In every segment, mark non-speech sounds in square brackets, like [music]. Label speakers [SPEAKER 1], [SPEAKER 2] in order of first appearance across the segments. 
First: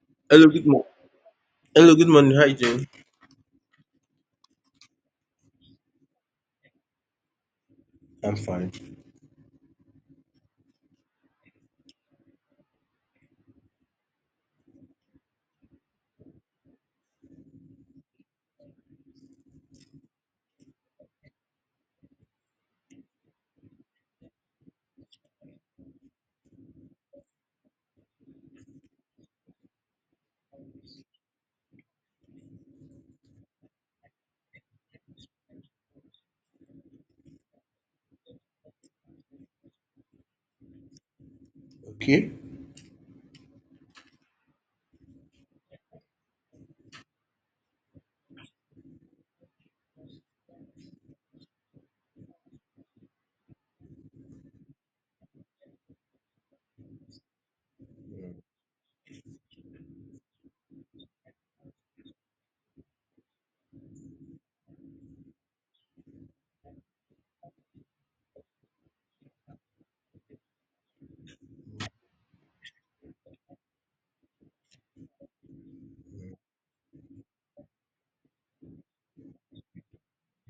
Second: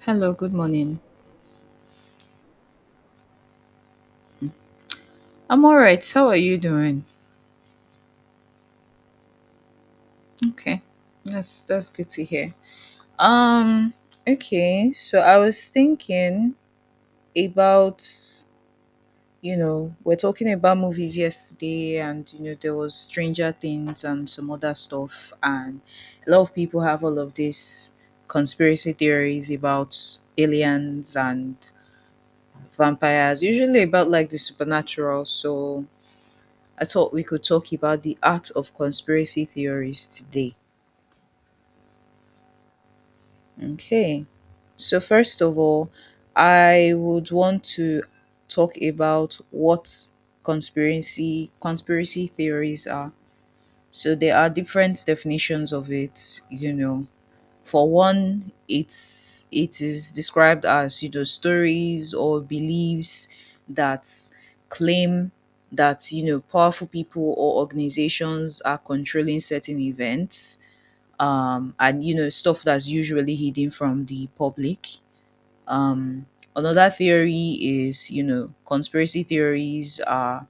[SPEAKER 1] Hello,
[SPEAKER 2] Hello,
[SPEAKER 1] good
[SPEAKER 2] good morning.
[SPEAKER 1] morning.
[SPEAKER 2] Hello, good morning. How you doing?
[SPEAKER 1] I'm all right. How are you doing?
[SPEAKER 2] I'm fine.
[SPEAKER 1] Okay. That's good to hear. Um okay, so I was thinking about we're talking about movies yesterday, and there was Stranger Things and some other stuff, and a lot of people have all of these conspiracy theories about aliens and vampires, usually about like the supernatural. So I thought we could talk about the art of conspiracy theories today.
[SPEAKER 2] Okay.
[SPEAKER 1] Okay. So, first of all, I would want to talk about what conspiracy theories are. So there are different definitions of it, you know. For one, it is described as, you know, stories or beliefs that claim that, you know, powerful people or organizations are controlling certain events, and you know stuff that's usually hidden from the public. Um, another theory is, you know, conspiracy theories are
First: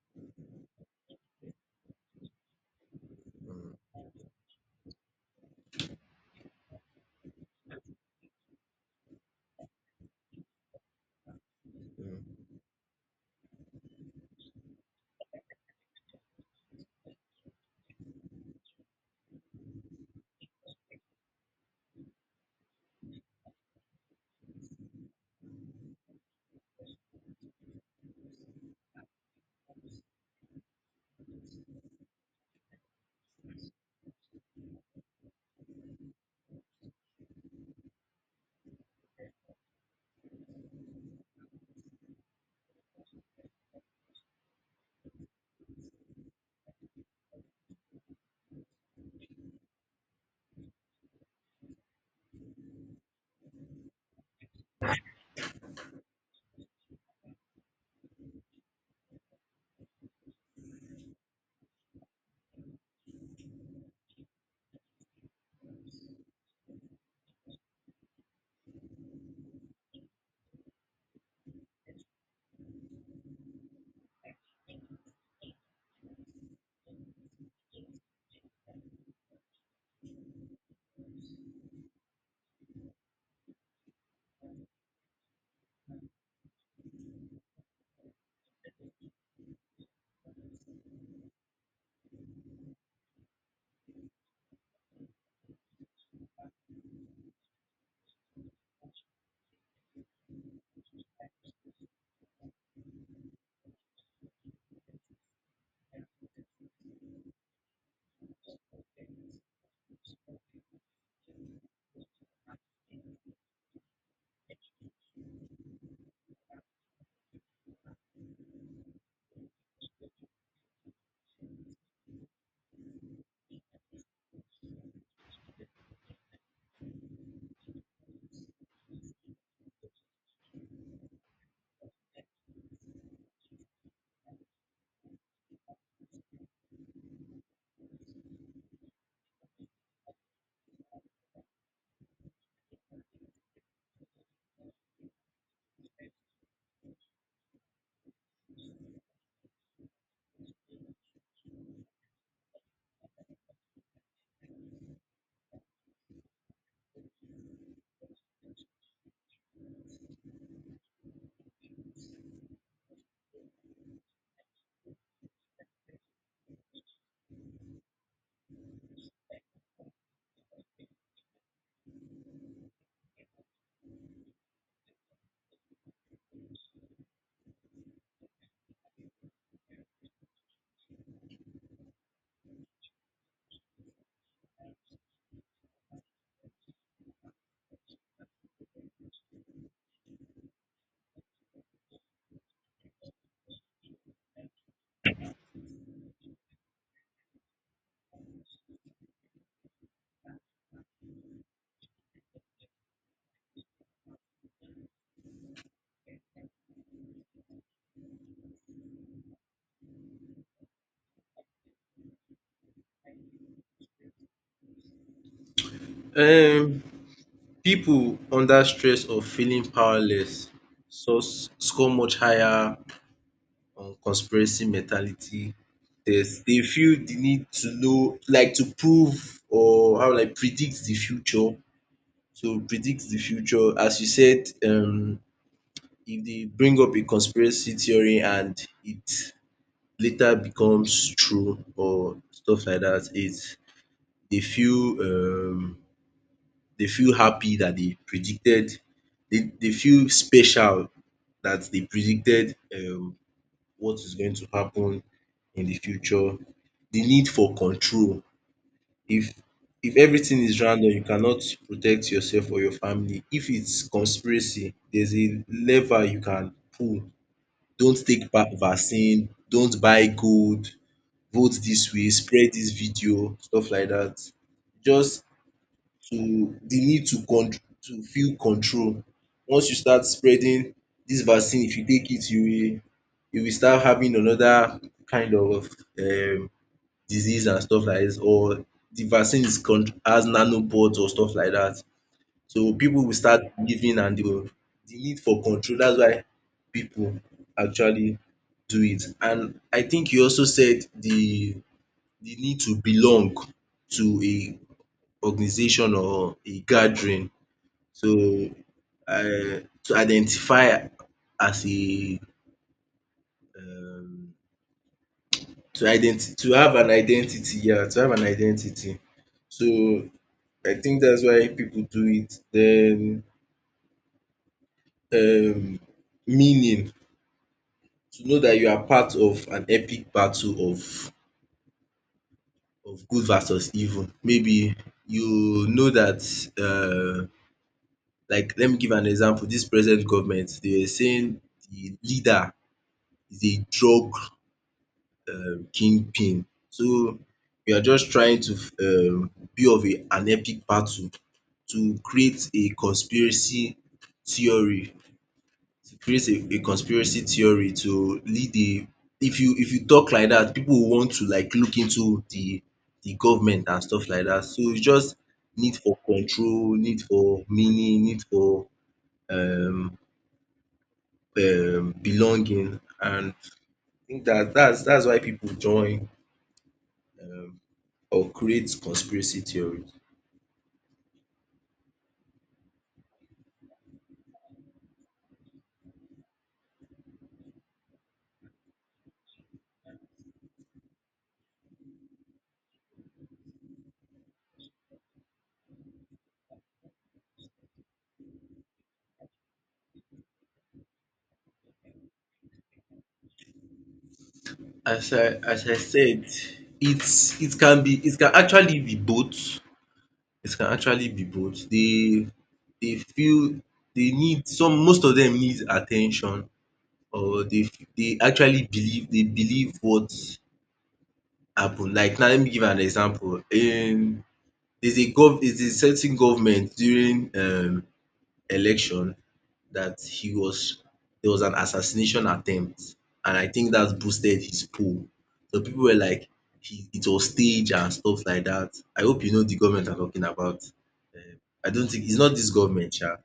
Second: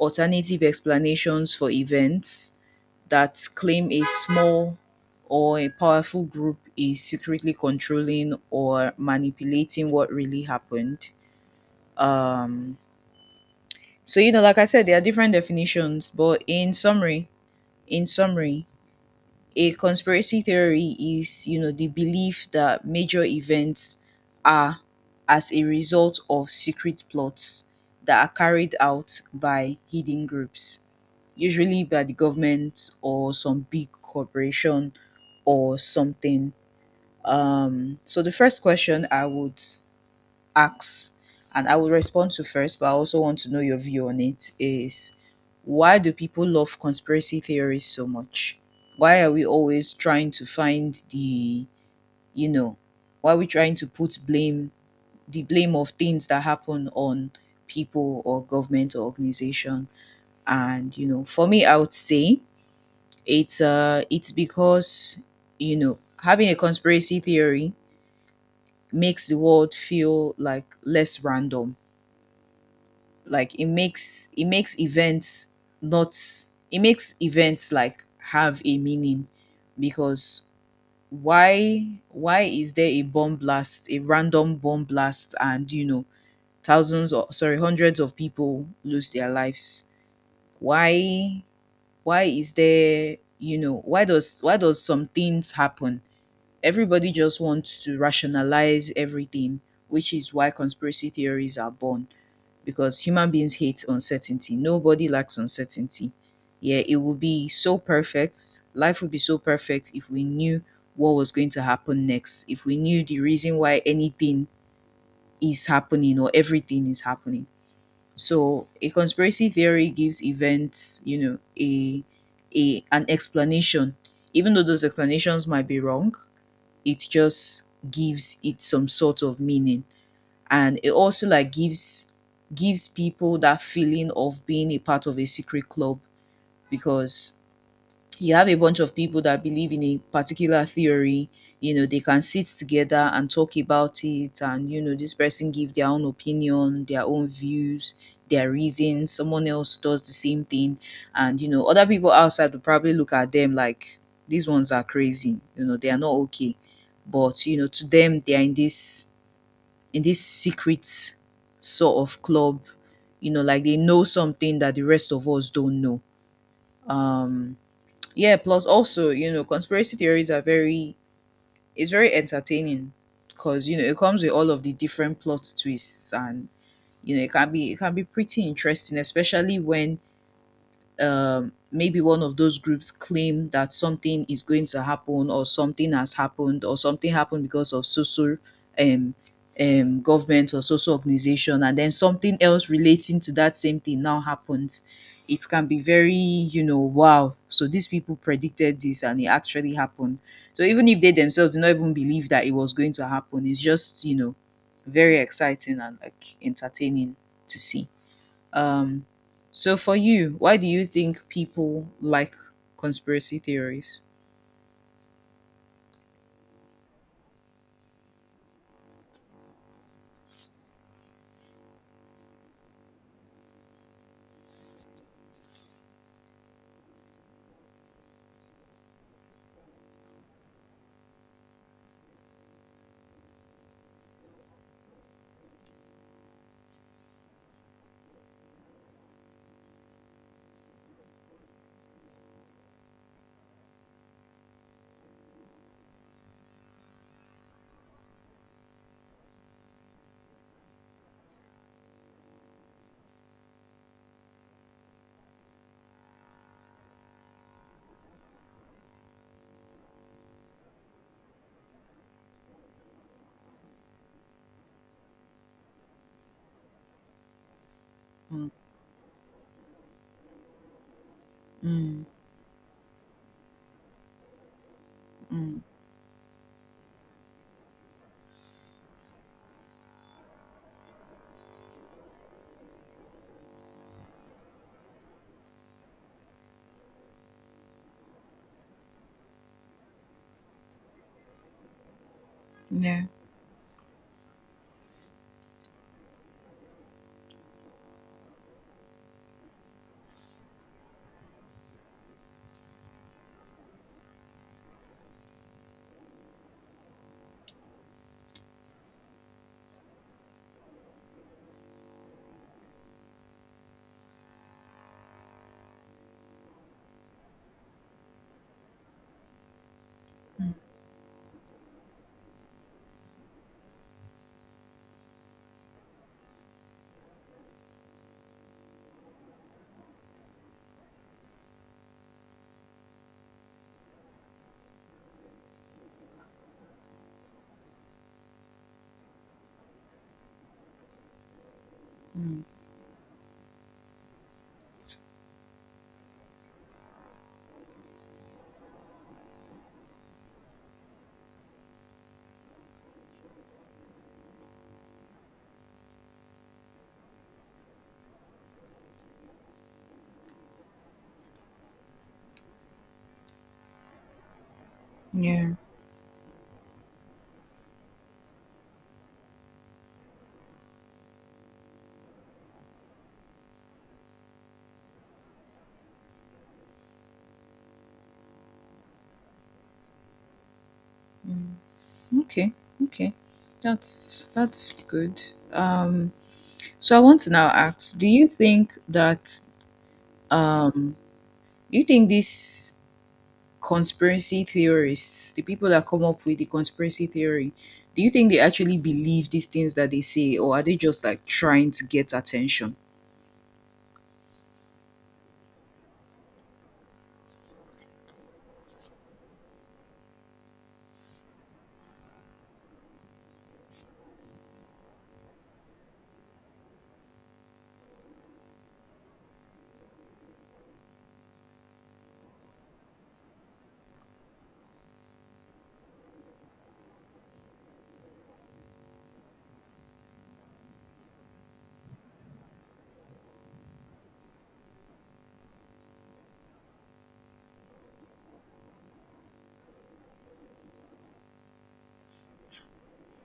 [SPEAKER 1] alternative explanations for events that claim a small or a powerful group is secretly controlling or manipulating what really happened. Um, so you know, like I said, there are different definitions, but in summary, a conspiracy theory is, you know, the belief that major events are as a result of secret plots that are carried out by hidden groups, usually by the government or some big corporation or something. So the first question I would ask, and I would respond to first, but I also want to know your view on it, is why do people love conspiracy theories so much? Why are we always trying to find the, you know, why are we trying to put blame, the blame of things that happen on people or government or organization? And, you know, for me, I would say it's because, you know, having a conspiracy theory makes the world feel like less random. Like it makes events not, it makes events like have a meaning. Because why is there a bomb blast, a random bomb blast, and you know thousands, or sorry, hundreds of people lose their lives? why why is there, you know, why does, why does some things happen? Everybody just wants to rationalize everything, which is why conspiracy theories are born, because human beings hate uncertainty. Nobody likes uncertainty. Yeah, it would be so perfect. Life would be so perfect if we knew what was going to happen next, if we knew the reason why anything is happening or everything is happening. So, a conspiracy theory gives events, you know, a an explanation. Even though those explanations might be wrong, it just gives it some sort of meaning. And it also like gives people that feeling of being a part of a secret club, because you have a bunch of people that believe in a particular theory. You know, they can sit together and talk about it, and you know, this person give their own opinion, their own views, their reasons, someone else does the same thing. And you know, other people outside will probably look at them like, these ones are crazy, you know, they are not okay. But you know, to them, they are in this, in this secret sort of club, you know, like they know something that the rest of us don't know. um yeah, plus also, you know, conspiracy theories are very, it's very entertaining, because you know it comes with all of the different plot twists. And you know it can be pretty interesting, especially when, maybe one of those groups claim that something is going to happen, or something has happened, or something happened because of social, um, government or social organization, and then something else relating to that same thing now happens. It can be very, you know, wow, so these people predicted this and it actually happened. So even if they themselves did not even believe that it was going to happen, it's just, you know, very exciting and like entertaining to see. um, so for you, why do you think people like conspiracy theories?
[SPEAKER 2] Um, people under stress or feeling powerless so score much higher on conspiracy mentality tests. They feel the need to know, like to prove or how like predict the future. So predict the future, as you said, if they bring up a conspiracy theory and it later becomes true or stuff like that, it's they feel um they feel happy that they predicted, they feel special that they predicted what is going to happen in the future. The need for control. If if everything is random, you cannot protect yourself or your family. If it's conspiracy, there's a lever you can pull. Don't take
[SPEAKER 1] Mm,
[SPEAKER 2] vaccine, don't buy gold, vote this
[SPEAKER 1] mm,
[SPEAKER 2] way, spread this video, stuff like that. Just
[SPEAKER 1] mm.
[SPEAKER 2] to the need to con to feel control. Once you start spreading this vaccine, if you take it, you will start having another kind of um disease and stuff like this. Or the vaccine is con has nanoport or stuff like that. So
[SPEAKER 1] Yeah.
[SPEAKER 2] people will start giving and the need for control, that's why people actually do it. And I think you also said the need to belong to a organization or a gathering. So, I to identify as a um to have an identity, yeah, to have an identity. So,
[SPEAKER 1] Mm,
[SPEAKER 2] I think that's why people do it. Then um meaning, to know that you are part of an epic battle of good versus evil. Maybe you know that um like let me give an example, this present government, they were saying the
[SPEAKER 1] mm.
[SPEAKER 2] leader is a drug kingpin. So we are just trying to be of a an epic battle to create a conspiracy theory to create a conspiracy theory to lead a if you talk like that, people will want to like look into the government and stuff like that. So it's just
[SPEAKER 1] Yeah.
[SPEAKER 2] need for control, need for meaning, need for um belonging, and I think that that's why people join um or create conspiracy theories.
[SPEAKER 1] Okay. Okay. That's good. Um, so I want to now ask: do you think that, um, you think these conspiracy theorists, the people that come up with the conspiracy theory, do you think they actually believe these things that they say, or are they just like trying to get attention?
[SPEAKER 2] As I said, it can be, it can actually be both. It can actually be both. They feel they need, some most of them need attention, or they actually believe, they believe what happened. Like now let me give an example. There's a gov there's a certain government during election that he was there was an assassination attempt, and I think that boosted his poll. So people were like, he, it was staged and stuff like that. I hope you know the government I'm talking about. I don't think it's not this government, yeah.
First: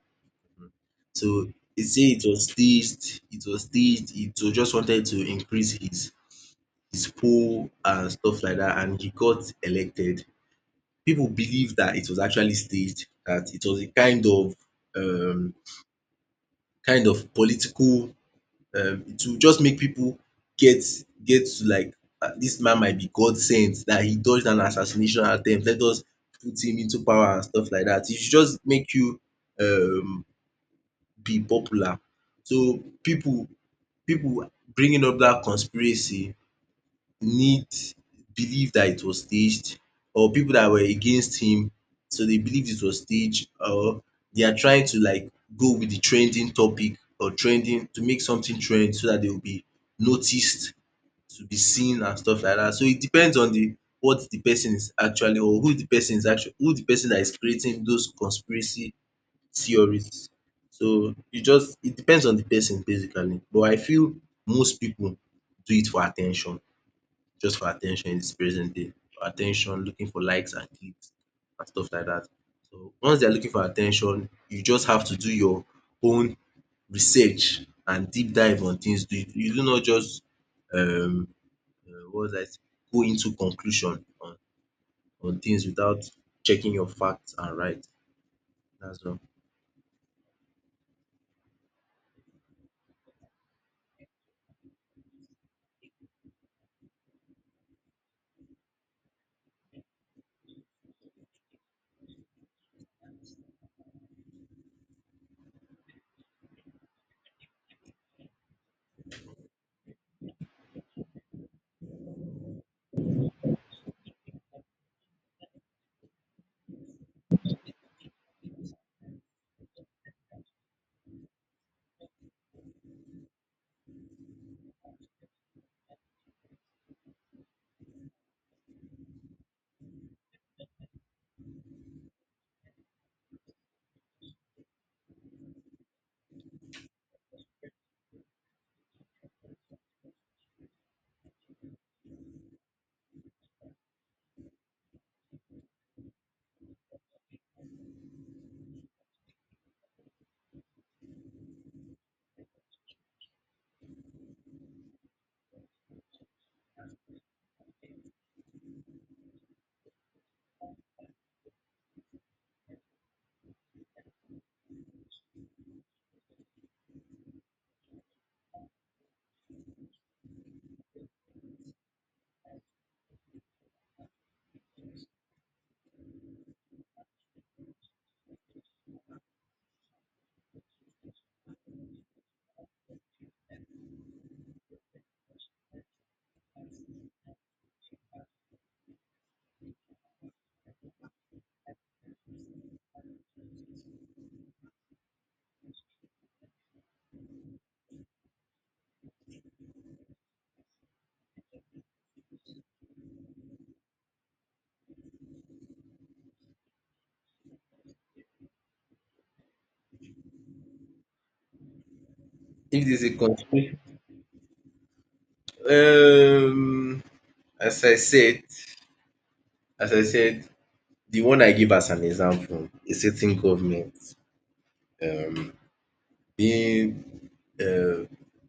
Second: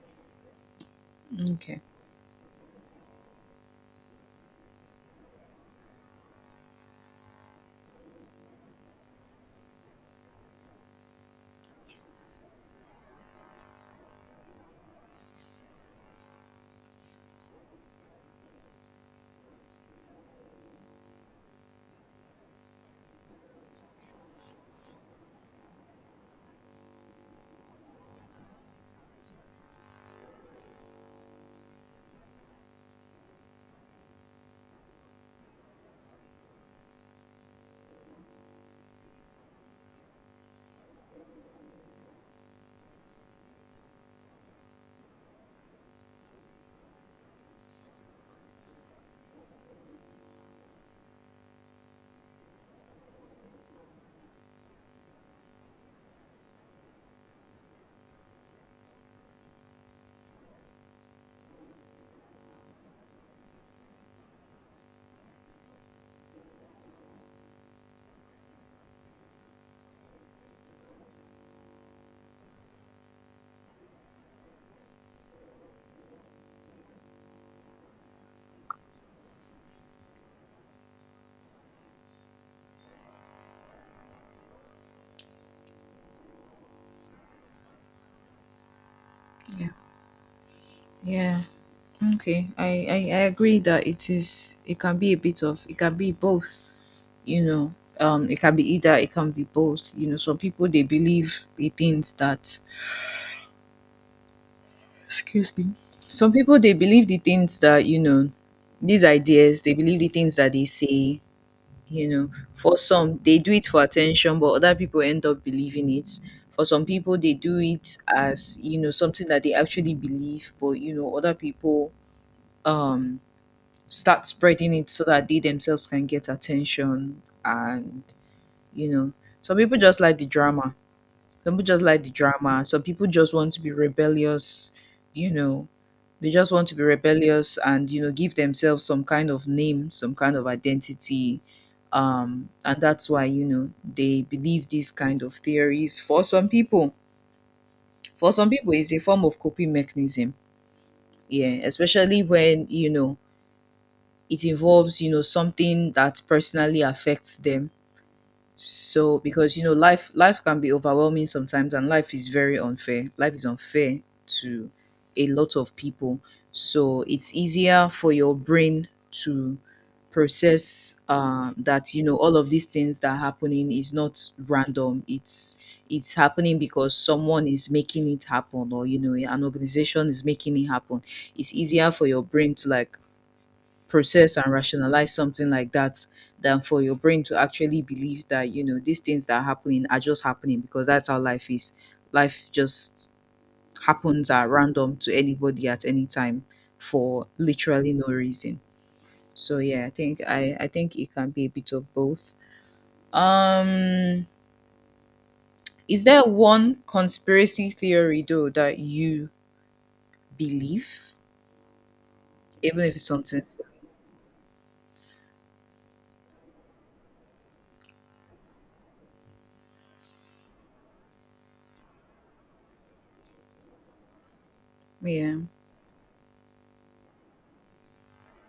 [SPEAKER 2] So
[SPEAKER 1] Okay.
[SPEAKER 2] they say it was staged. It was staged. It was just wanted to increase his poll and stuff like that, and he got elected. People believe that it was actually staged. That it was a um kind of political it will just make pipu get get to like dis man might be God sent dat he dodged an assassination attempt, let us put him into power and stuff like dat. It should just make you um be popular. So pipu bringing up dat conspiracy need believe that it was staged, or people that were against him, so they believed it was staged, or they are trying to like go with the trending topic or trending to make something trend so that they will be noticed, to be seen and stuff like that. So it depends on the what the person is actually, or who the person is actually, who the person that is creating those conspiracy theories. So you just it depends on the person basically, but I feel most people do it for attention, just for attention in this present day. For attention, looking for likes and clicks and stuff like that. So once they are looking for attention, you just have to do your own research and deep dive on things. You do not just um what was I say go into conclusion on things without checking your facts and right. That's all.
[SPEAKER 1] Yeah. Okay. I agree that it is, it can be a bit of, it can be both, you know. Um, it can be either, it can be both. You know, some people they believe the things that, excuse me. Some people they believe the things that, you know, these ideas, they believe the things that they say, you know. For some, they do it for attention, but other people end up believing it. For some people they do it as, you know, something that they actually believe, but you know, other people um start spreading it so that they themselves can get attention. And you know, some people just like the drama some people just like the drama some people just want to be rebellious. You know, they just want to be rebellious, and you know, give themselves some kind of name, some kind of identity. And that's why, you know, they believe these kind of theories. For some people, for some people it's a form of coping mechanism. Yeah, especially when, you know, it involves, you know, something that personally affects them. So because, you know, life can be overwhelming sometimes, and life is very unfair, life is unfair to a lot of people. So it's easier for your brain to process that, you know, all of these things that are happening is not random, it's happening because someone is making it happen, or you know, an organization is making it happen. It's easier for your brain to like process and rationalize something like that, than for your brain to actually believe that, you know, these things that are happening are just happening because that's how life is. Life just happens at random, to anybody at any time, for literally no reason. So yeah, I think it can be a bit of both. um is there one conspiracy theory though that you believe, even
[SPEAKER 2] If
[SPEAKER 1] if
[SPEAKER 2] there's
[SPEAKER 1] it's
[SPEAKER 2] a
[SPEAKER 1] something?
[SPEAKER 2] conspiracy, um as I said, as I said, the one I give as an example, a certain government
[SPEAKER 1] Yeah.
[SPEAKER 2] um being um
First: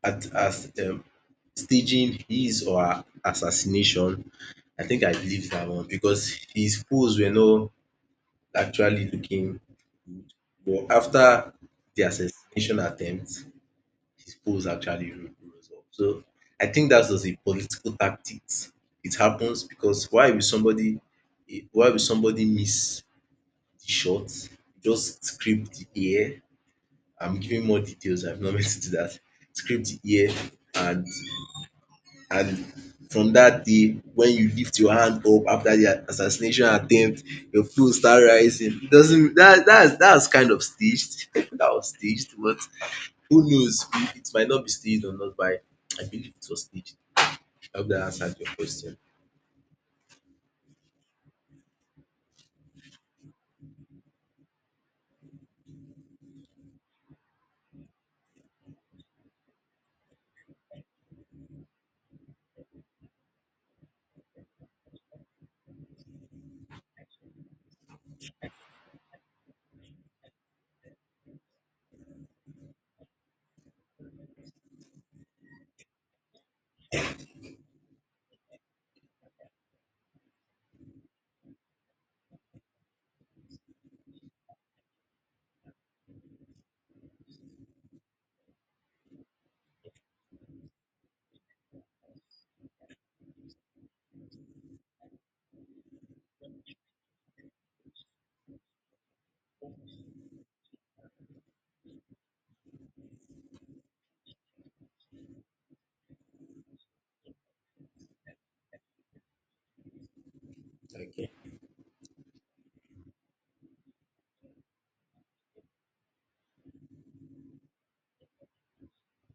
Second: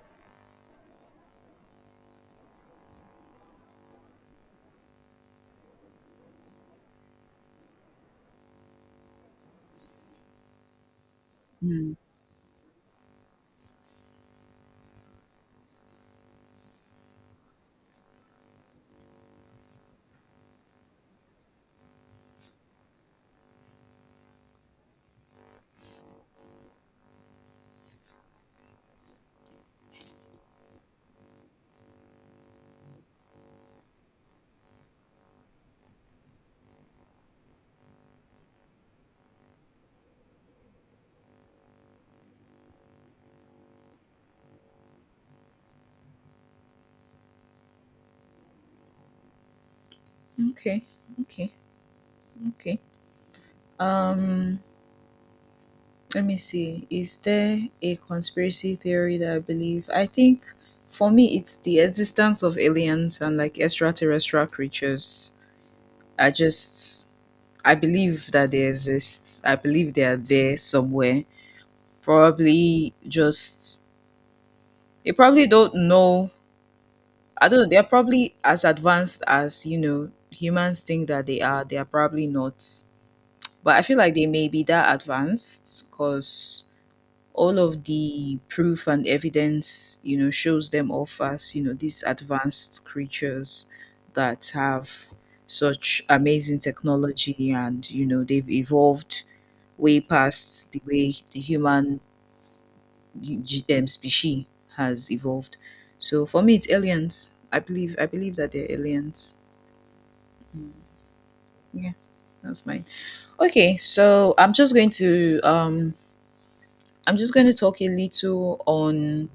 [SPEAKER 2] at as staging his or her assassination. I think I believe that one because his foes were not actually looking, but after
[SPEAKER 1] Hmm.
[SPEAKER 2] the assassination attempt his foes actually ro rose up. So I think dat was a political tactics. It happens because why will somebody why will somebody miss the shot, just scrape the air. I'm giving more details. I've not [laughs] meant to do that. Script here, and and from that day when you lift your hand up after the assassination attempt, your flow start rising. It doesn't that that's kind of staged. [laughs] That was staged, but who knows? It might not be staged or not, but I believe it was staged. I hope that answered your question.
[SPEAKER 1] Okay, okay, okay. um let me see. Is there a conspiracy theory that I believe? I think for me, it's the existence of aliens and like extraterrestrial creatures. I just, I believe that they exist. I believe they are there somewhere. Probably just, they probably don't know. I don't know. They're probably as advanced as, you know, humans think that they are. They are probably not. But I feel like they may be that advanced, because all of the proof and evidence, you know, shows them off as, you know, these advanced creatures that have such amazing technology, and, you know, they've evolved way past the way the human species has evolved. So for me, it's aliens. I believe that they're aliens. Yeah, that's mine. Okay, so I'm just going to, I'm just going to talk a little on,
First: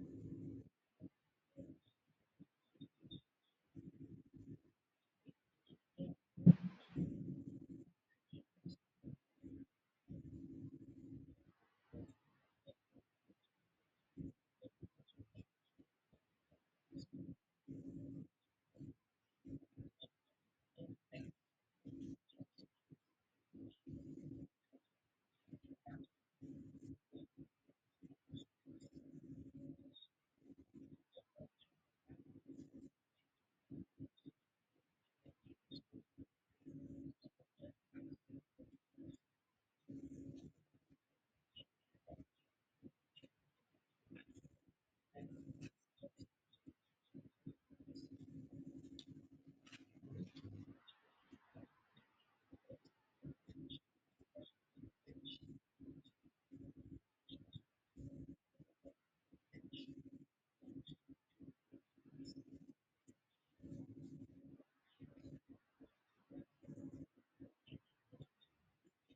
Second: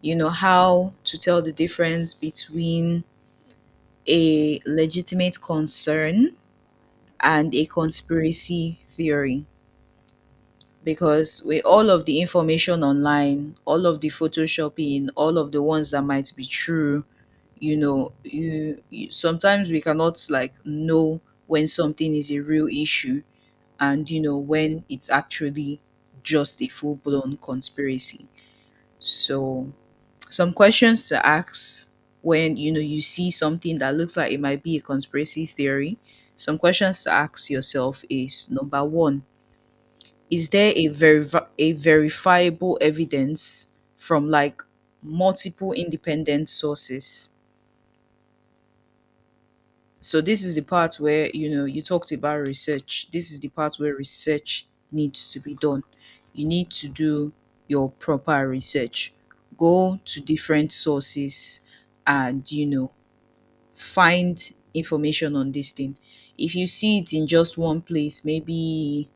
[SPEAKER 1] you know, how to tell the difference between a legitimate concern and a conspiracy theory. Because with all of the information online, all of the photoshopping, all of the ones that might be true, you know, you sometimes we cannot like know when something is a real issue, and you know, when it's actually just a full blown conspiracy. So, some questions to ask when, you know, you see something that looks like it might be a conspiracy theory, some questions to ask yourself is: number one, is there a very, a verifiable evidence from like multiple independent sources? So this is the part where, you know, you talked about research. This is the part where research needs to be done. You need to do your proper research, go to different sources, and you know, find information on this thing. If you see it in just one place, maybe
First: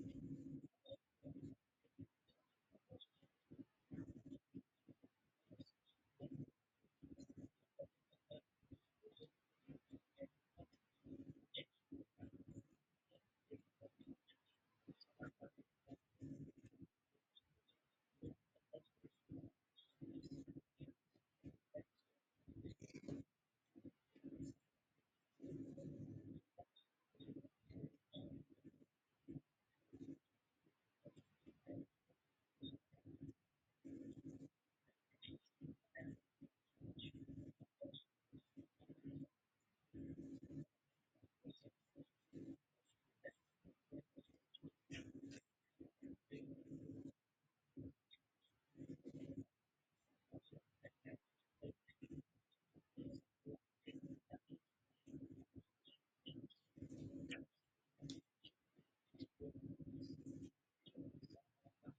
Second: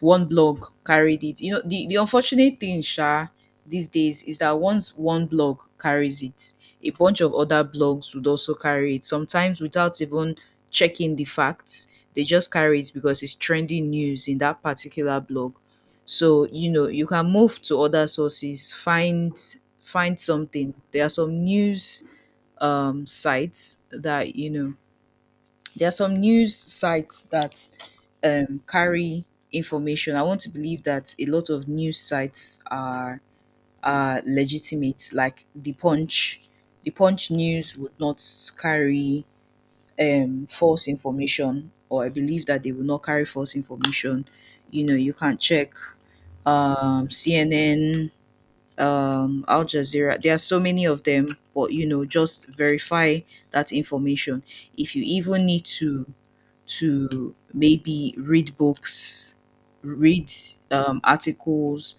[SPEAKER 1] one blog carried it. You know, the unfortunate thing, Sha, these days is that once one blog carries it, a bunch of other blogs would also carry it. Sometimes without even checking the facts, they just carry it because it's trending news in that particular blog. So, you know, you can move to other sources, find something. There are some news sites that, you know, there are some news sites that carry information. I want to believe that a lot of news sites are legitimate. Like the Punch news would not carry false information, or I believe that they will not carry false information. You know, you can check CNN, Al Jazeera. There are so many of them, but you know, just verify that information. If you even need to maybe read books, read articles,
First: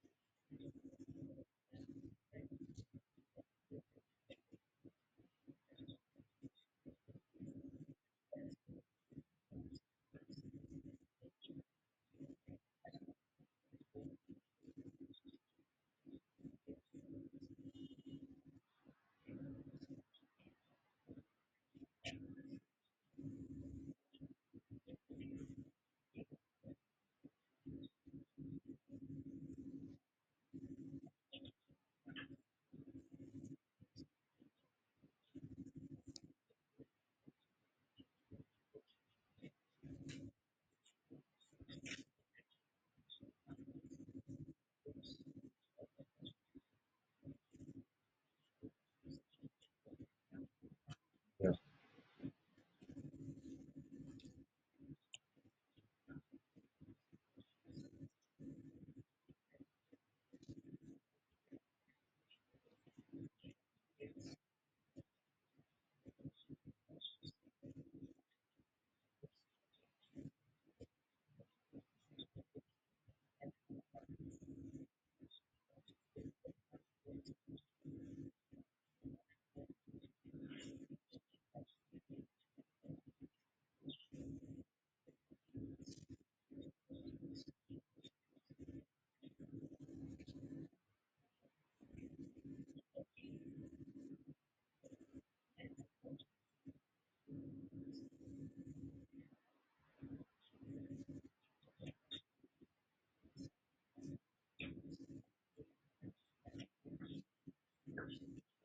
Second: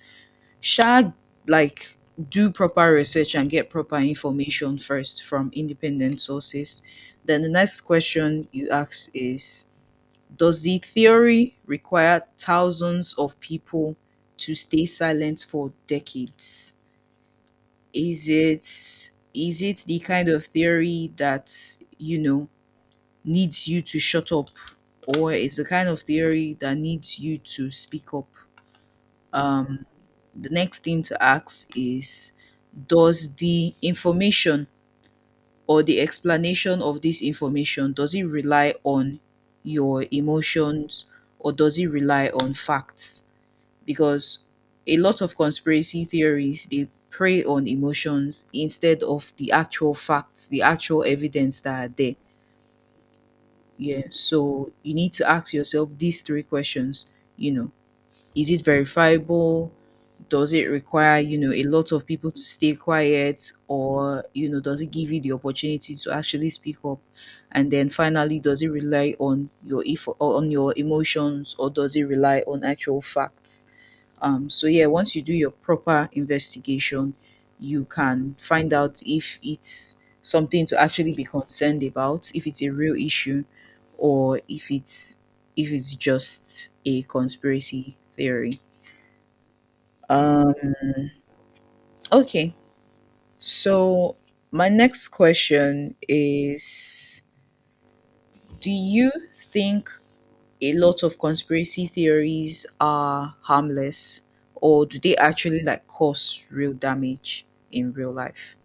[SPEAKER 1] shag like do proper research and get proper information first from independent sources. Then the next question you ask is, does the theory require thousands of people to stay silent for decades? Is it the kind of theory that needs you to shut up, or is the kind of theory that needs you to speak up? um the next thing to ask is, does the information or the explanation of this information, does it rely on your emotions or does it rely on facts? Because a lot of conspiracy theories, they prey on emotions instead of the actual facts, the actual
[SPEAKER 2] Yeah.
[SPEAKER 1] evidence that are there. Yeah, so you need to ask yourself these three questions. You know, is it verifiable? Does it require, you know, a lot of people to stay quiet? Or, you know, does it give you the opportunity to actually speak up? And then finally, does it rely on your if on your emotions, or does it rely on actual facts? So yeah, once you do your proper investigation, you can find out if it's something to actually be concerned about, if it's a real issue, or if it's just a conspiracy theory. um okay, so my next question is, do you think a lot of conspiracy theories are harmless, or do they actually like cause real damage in real life?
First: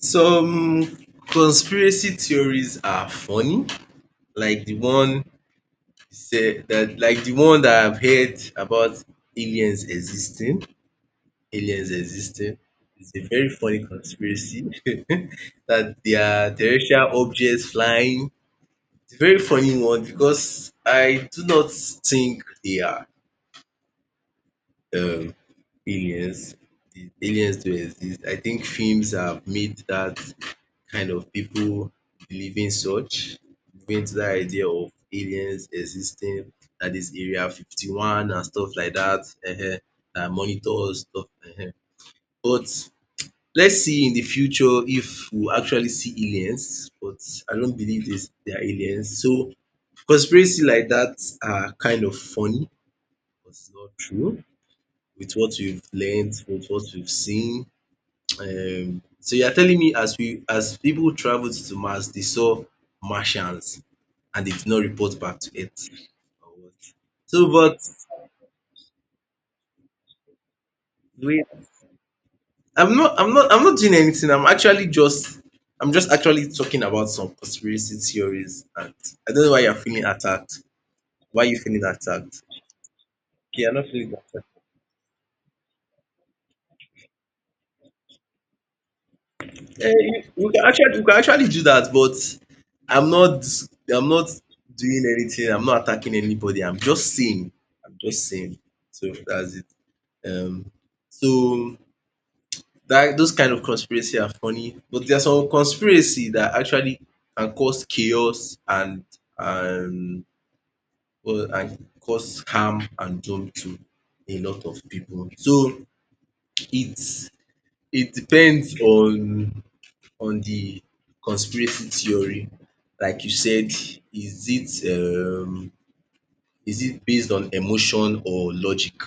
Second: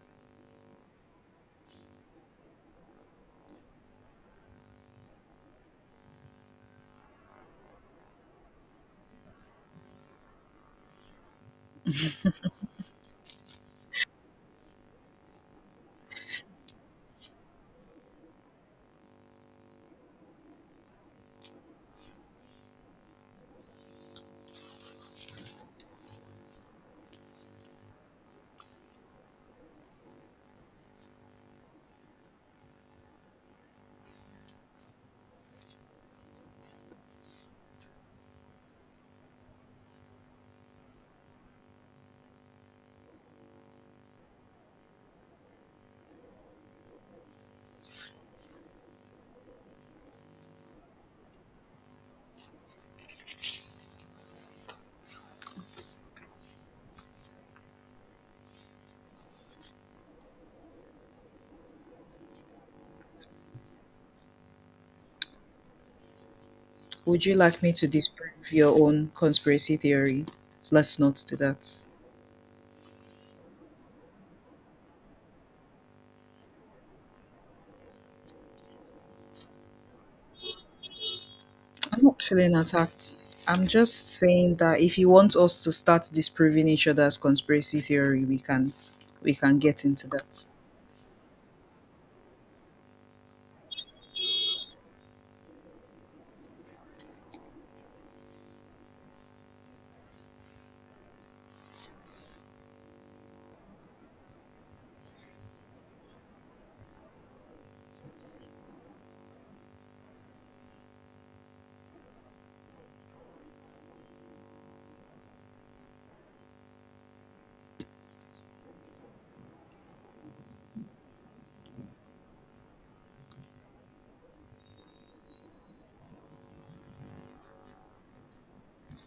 [SPEAKER 2] Some conspiracy theories are funny, like the one say that like the one that I've heard about aliens existing, aliens existing is a very funny conspiracy [laughs] that they are terrestrial objects flying. It's a very funny one because I do not think they are. Um, Aliens, the aliens do exist. I think films have made that kind of people believe in such, believe into that idea of aliens existing, that is Area 51 and stuff like that, um that monitors stuff. um But let's see in the future if we actually see aliens, but I don't believe this they are aliens. So conspiracy like that are kind of funny, but it's not true with what we've learned, with what we've seen. So you are telling me as we as people traveled to Mars they saw Martians and they did not report back to Earth or what?
[SPEAKER 1] Would you
[SPEAKER 2] So
[SPEAKER 1] like me
[SPEAKER 2] but
[SPEAKER 1] to disprove your own conspiracy theory? Let's not do
[SPEAKER 2] wait,
[SPEAKER 1] that.
[SPEAKER 2] I'm not doing anything, I'm actually just I'm just actually talking about some conspiracy theories, and I don't know why you are feeling attacked. Why are you feeling
[SPEAKER 1] I'm not
[SPEAKER 2] attacked?
[SPEAKER 1] feeling attacked.
[SPEAKER 2] Okay,
[SPEAKER 1] I'm
[SPEAKER 2] I'm not
[SPEAKER 1] just
[SPEAKER 2] feeling attacked.
[SPEAKER 1] saying that if you want us to start disproving each other's conspiracy theory, we can get
[SPEAKER 2] Eh,
[SPEAKER 1] into
[SPEAKER 2] you
[SPEAKER 1] that.
[SPEAKER 2] you can actually, you can actually do that, but I'm not I'm not doing anything. I'm not attacking anybody. I'm just saying. I'm just saying. So that's it. Um, so that those kind of conspiracy are funny, but there's some conspiracy that actually can cause chaos and and well, and cause harm and doom to a lot of people. So it's it depends on the conspiracy theory, like you said, is it um is it based on emotion or logic?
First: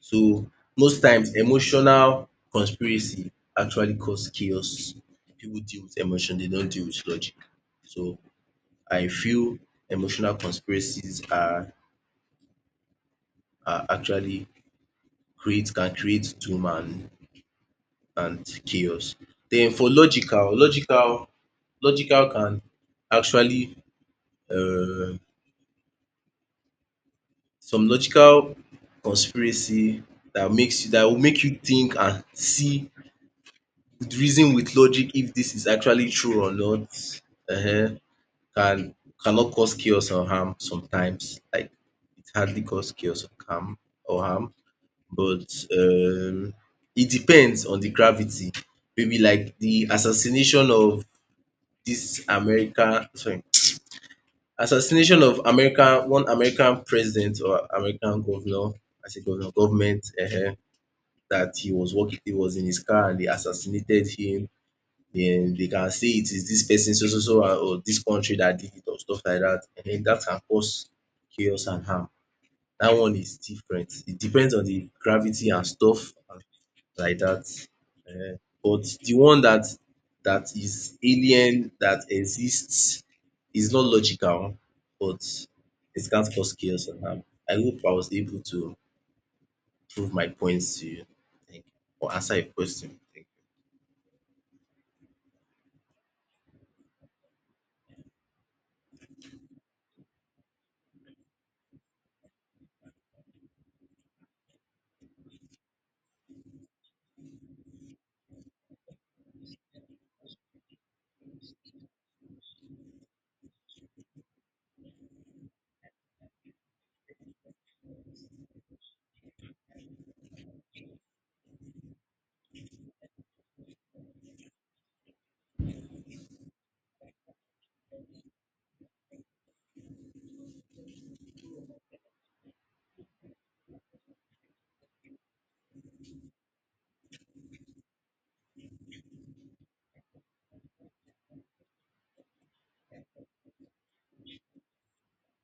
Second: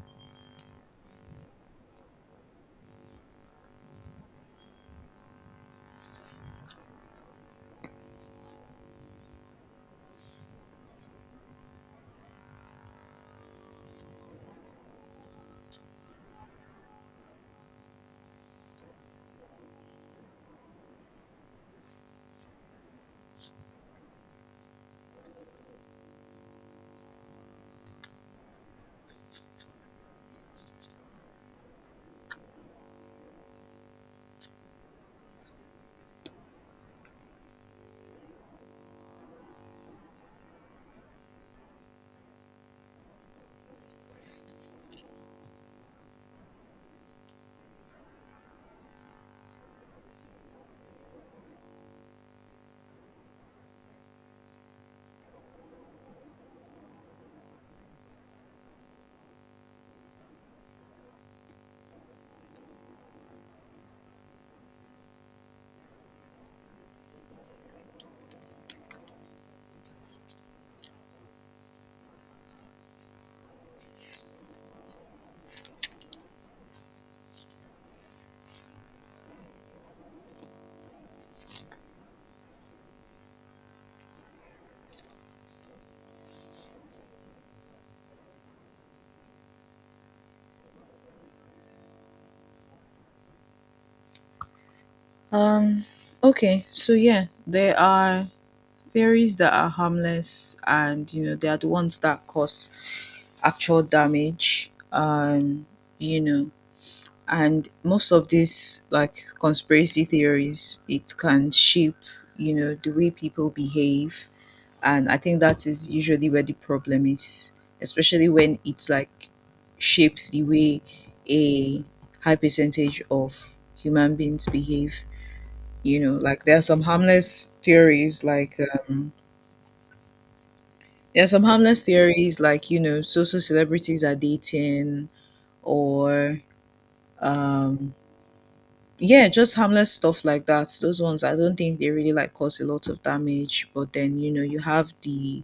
[SPEAKER 2] So most times emotional conspiracy actually cause chaos. People deal with emotion, they don't deal with logic. So I feel emotional conspiracies are actually create can create doom and chaos. Then for logical, logical can actually um some logical conspiracy that makes you that will make you think and see with reason with logic if this is actually true or not um can cannot cause chaos or harm sometimes, like it hardly cause chaos or harm or harm, but it depends on the gravity. Maybe like the assassination of this America, sorry, assassination of American, one American president or American governor, I say governor, government, dat he was working, he was in his car and they assassinated him. Then they can say it is this person so so so and or this country that did it or stuff like dat. That can cause chaos and harm. That one is different. It depends on the gravity and stuff like that. But the one that that is alien, that exists, is not logical, but it can cause chaos and harm. I hope I was able to prove my points to you. Thank you. Or answer your question. Thank you.
[SPEAKER 1] Um okay, so yeah, there are theories that are harmless and you know they are the ones that cause actual damage. You know and most of these like conspiracy theories, it can shape, you know, the way people behave, and I think that is usually where the problem is, especially when it's like shapes the way a high percentage of human beings behave. You know, like there are some harmless theories like um you know, so so celebrities are dating, or um yeah, just harmless stuff like that. Those ones I don't think they really like cause a lot of damage, but then you know you have the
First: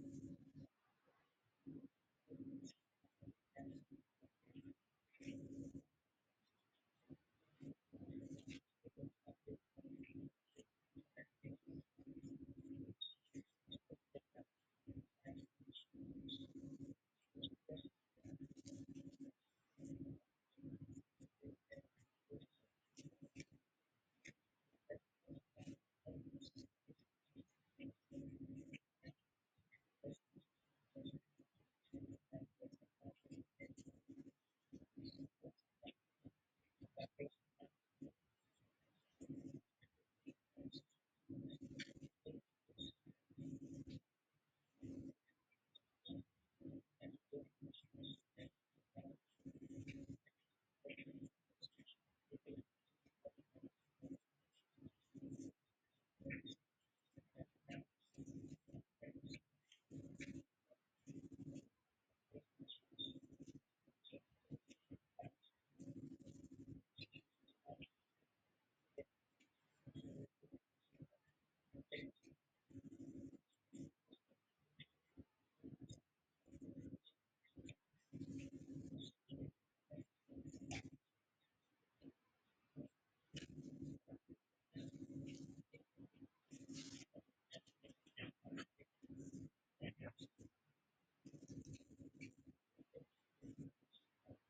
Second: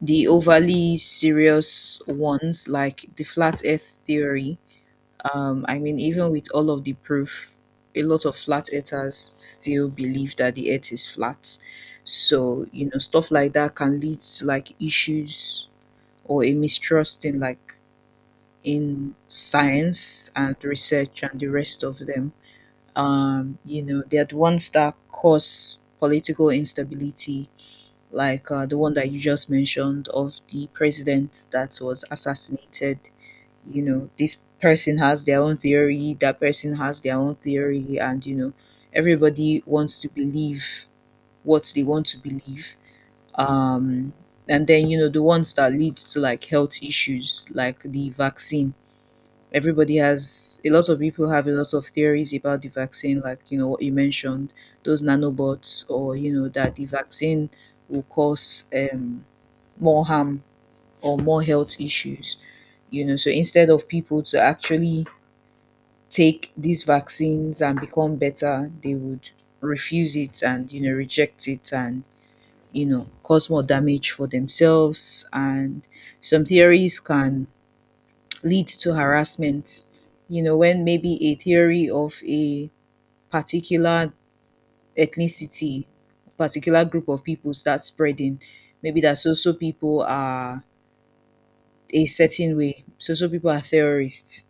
[SPEAKER 1] the overly serious ones like the flat earth theory. I mean, even with all of the proof, a lot of flat earthers still believe that the earth is flat. So you know stuff like that can lead to like issues, or a mistrust in science and research and the rest of them. Um, you know, they're the ones that cause political instability, like the one that you just mentioned of the president that was assassinated. You know, this person has their own theory, that person has their own theory, and you know, everybody wants to believe what they want to believe. Um, and then you know the ones that lead to like health issues, like the vaccine. Everybody has A lot of people have a lot of theories about the vaccine, like you know what you mentioned, those nanobots, or you know that the vaccine will cause more harm or more health issues. You know, so instead of people to actually take these vaccines and become better, they would refuse it and you know reject it and you know cause more damage for themselves. And some theories can lead to harassment. You know, when maybe a theory of a particular ethnicity, particular group of people starts spreading, maybe that so so people are a certain way. So so people are terrorists.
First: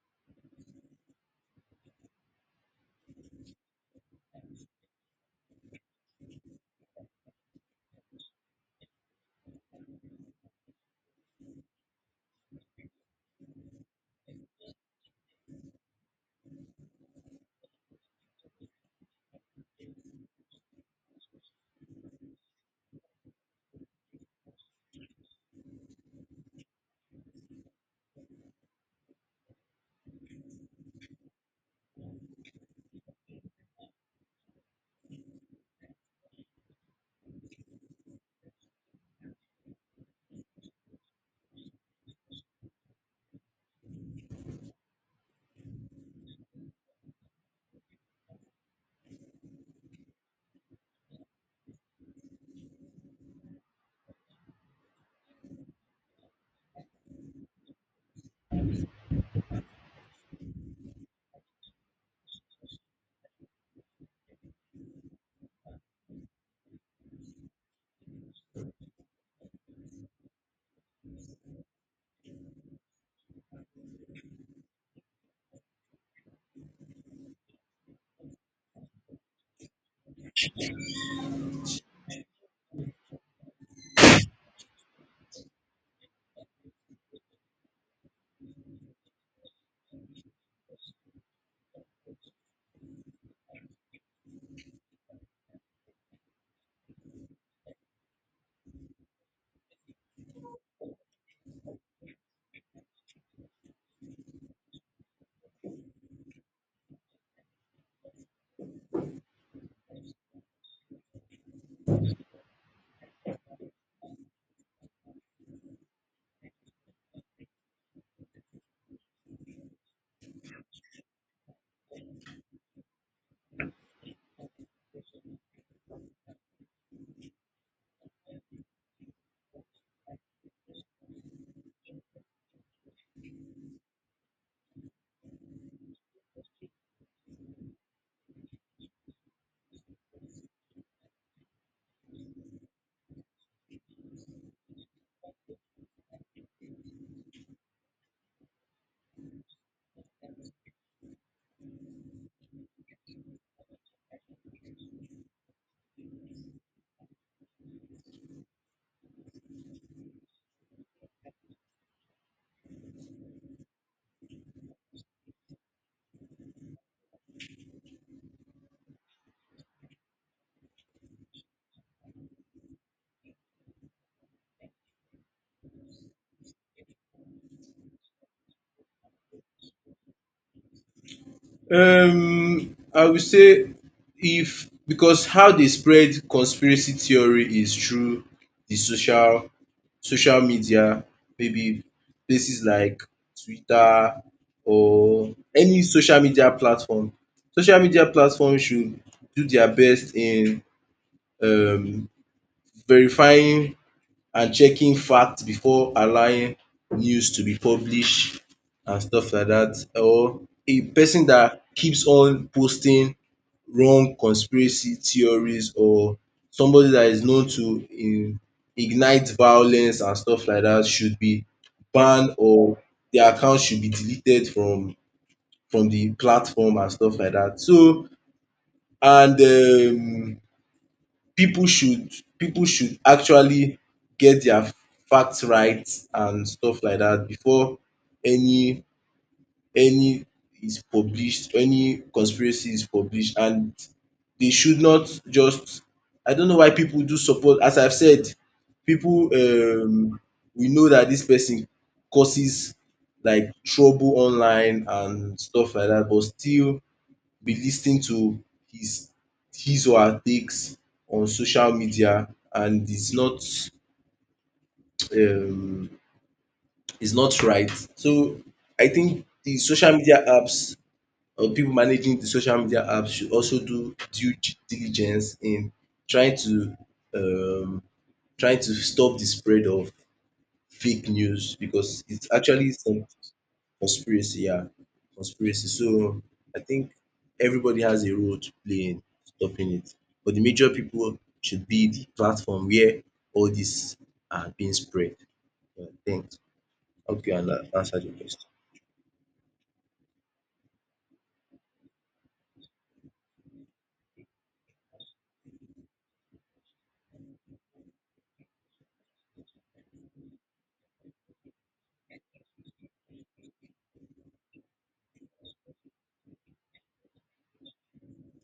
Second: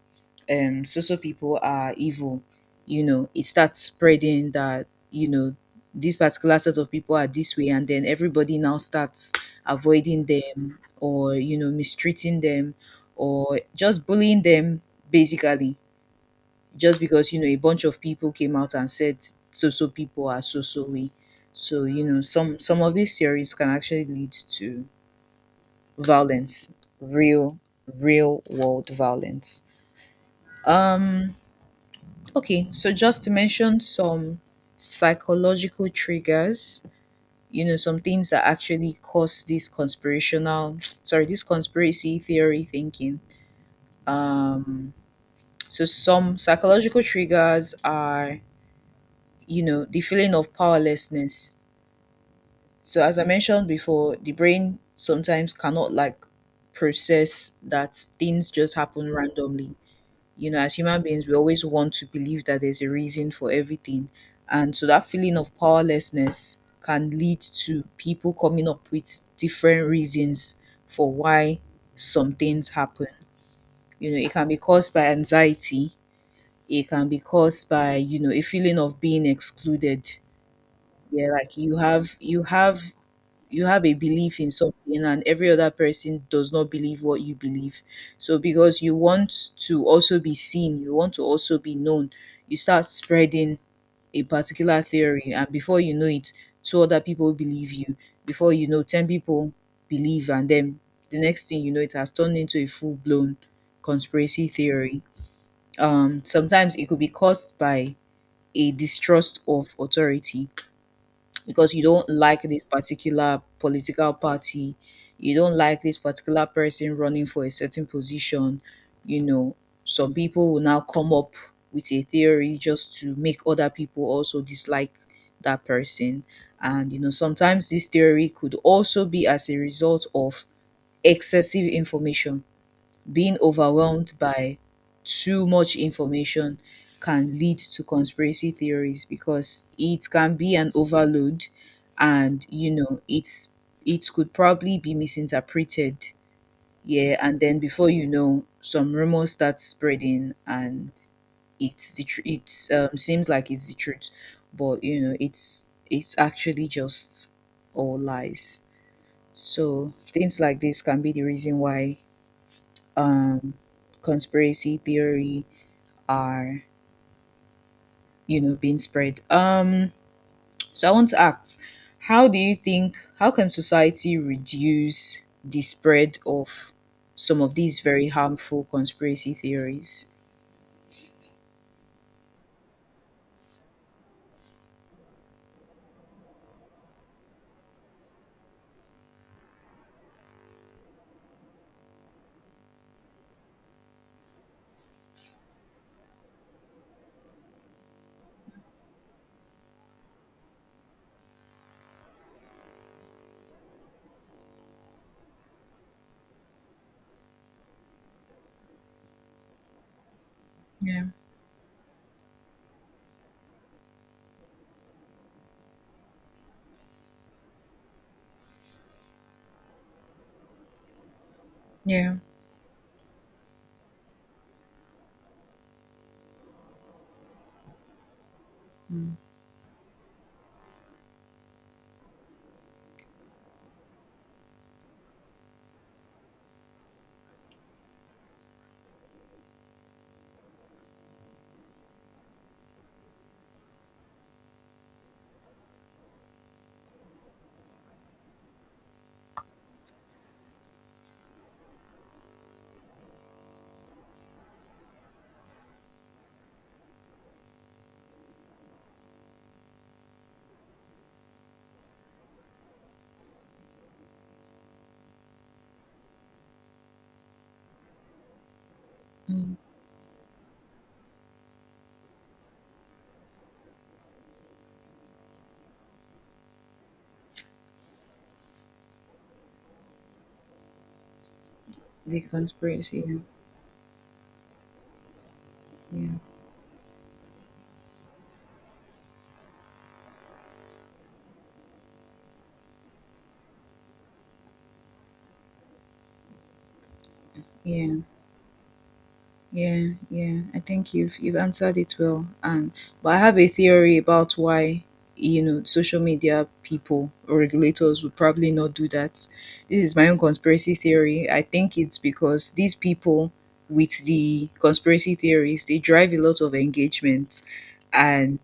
[SPEAKER 1] So so people are evil. You know, it starts spreading that you know this particular set of people are this way, and then everybody now starts avoiding them, or you know mistreating them, or just bullying them, basically just because you know a bunch of people came out and said so so people are so so way. So you know some of these theories can actually lead to violence, real real world violence. um okay, so just to mention some psychological triggers, you know, some things that actually cause this conspirational sorry this conspiracy theory thinking. um so some psychological triggers are, you know, the feeling of powerlessness. So as I mentioned before, the brain sometimes cannot like process that things just happen randomly. You know, as human beings, we always want to believe that there's a reason for everything. And so that feeling of powerlessness can lead to people coming up with different reasons for why some things happen. You know, it can be caused by anxiety, it can be caused by, you know, a feeling of being excluded. Yeah, like you have a belief in something and every other person does not believe what you believe. So because you want to also be seen, you want to also be known, you start spreading a particular theory, and before you know it, two other people believe you, before you know, 10 people believe, and then the next thing you know, it has turned into a full-blown conspiracy theory. Sometimes it could be caused by a distrust of authority. Because you don't like this particular political party, you don't like this particular person running for a certain position, you know, some people will now come up with a theory just to make other people also dislike that person. And, you know, sometimes this theory could also be as a result of excessive information. Being overwhelmed by too much information can lead to conspiracy theories, because it can be an overload, and you know it's it could probably be misinterpreted. Yeah, and then before you know, some rumors start spreading, and it's the tr- it seems like it's the truth, but you know it's actually just all lies. So things like this can be the reason why um, conspiracy theory are you know being spread. So I want to ask, how do you think how can society reduce the spread of some of these very harmful conspiracy theories?
[SPEAKER 2] I would say if because how they spread conspiracy theory is through the social media, maybe places like Twitter or any social media platform. Social media platform should do their best in um verifying and checking facts before allowing news to be published and stuff like that. Or a
[SPEAKER 1] Yeah,
[SPEAKER 2] person that keeps on posting wrong conspiracy theories or somebody that is known to ignite violence and stuff like that, should be
[SPEAKER 1] yeah,
[SPEAKER 2] banned or their account should be deleted from the platform and stuff like that. So
[SPEAKER 1] mm,
[SPEAKER 2] and people should people should actually get their facts right and stuff like that before any any is published, any conspiracy is published, and they should not just I don't know why people do support, as I've said, people we know that this person causes like trouble online and stuff like that, but still be listening to his his or her takes on social media, and um it's not right. So I think
[SPEAKER 1] mm,
[SPEAKER 2] the social media apps or people managing the social media apps should also do due diligence in trying to um trying to stop the spread of fake news because
[SPEAKER 1] the
[SPEAKER 2] it's actually
[SPEAKER 1] conspiracy.
[SPEAKER 2] some
[SPEAKER 1] Yeah,
[SPEAKER 2] conspiracy, yeah, conspiracy.
[SPEAKER 1] yeah,
[SPEAKER 2] So I think everybody has a role to play in stopping it, but the major people should be the platform where all this are being spread. Yeah, thanks. Okay, you
[SPEAKER 1] yeah.
[SPEAKER 2] answered your question.
[SPEAKER 1] Yeah. I think you've answered it well. But I have a theory about why you know social media people or regulators would probably not do that. This is my own conspiracy theory. I think it's because these people with the conspiracy theories, they drive a lot of engagement, and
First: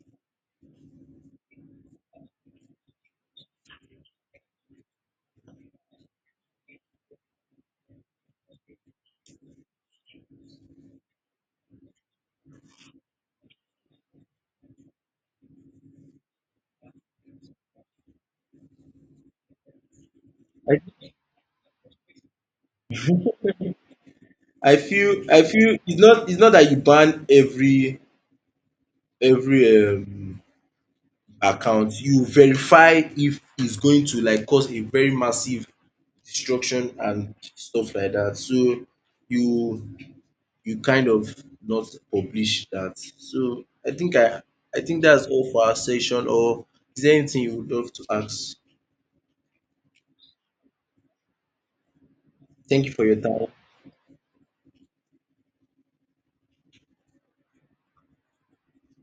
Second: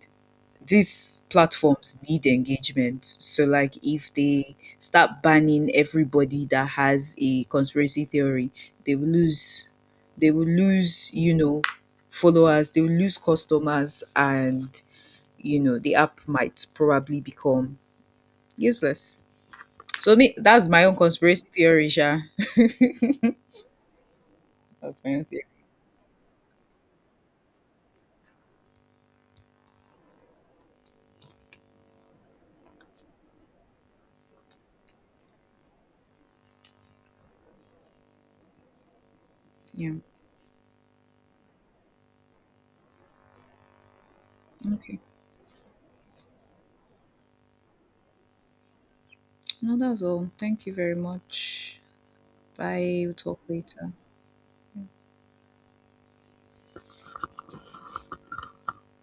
[SPEAKER 1] these platforms need engagement. So, like, if they start banning everybody that has a conspiracy theory, they will lose, they will lose, you know, followers, they will lose customers, and you know, the app might probably become useless. So, me, that's
[SPEAKER 2] I,
[SPEAKER 1] my own conspiracy theory, Sha. [laughs]
[SPEAKER 2] I
[SPEAKER 1] That's my own
[SPEAKER 2] feel I
[SPEAKER 1] theory.
[SPEAKER 2] feel it's not, it's not that you ban every account. You verify if it's going to like cause a very massive destruction and stuff like that. So you
[SPEAKER 1] Yeah.
[SPEAKER 2] you kind of not publish that. So I think I
[SPEAKER 1] Okay.
[SPEAKER 2] think that's all for our session, or is there anything you would love to ask?
[SPEAKER 1] No, that's all. Thank you very much.
[SPEAKER 2] Thank you
[SPEAKER 1] Bye.
[SPEAKER 2] for
[SPEAKER 1] We'll
[SPEAKER 2] your
[SPEAKER 1] talk
[SPEAKER 2] time.
[SPEAKER 1] later.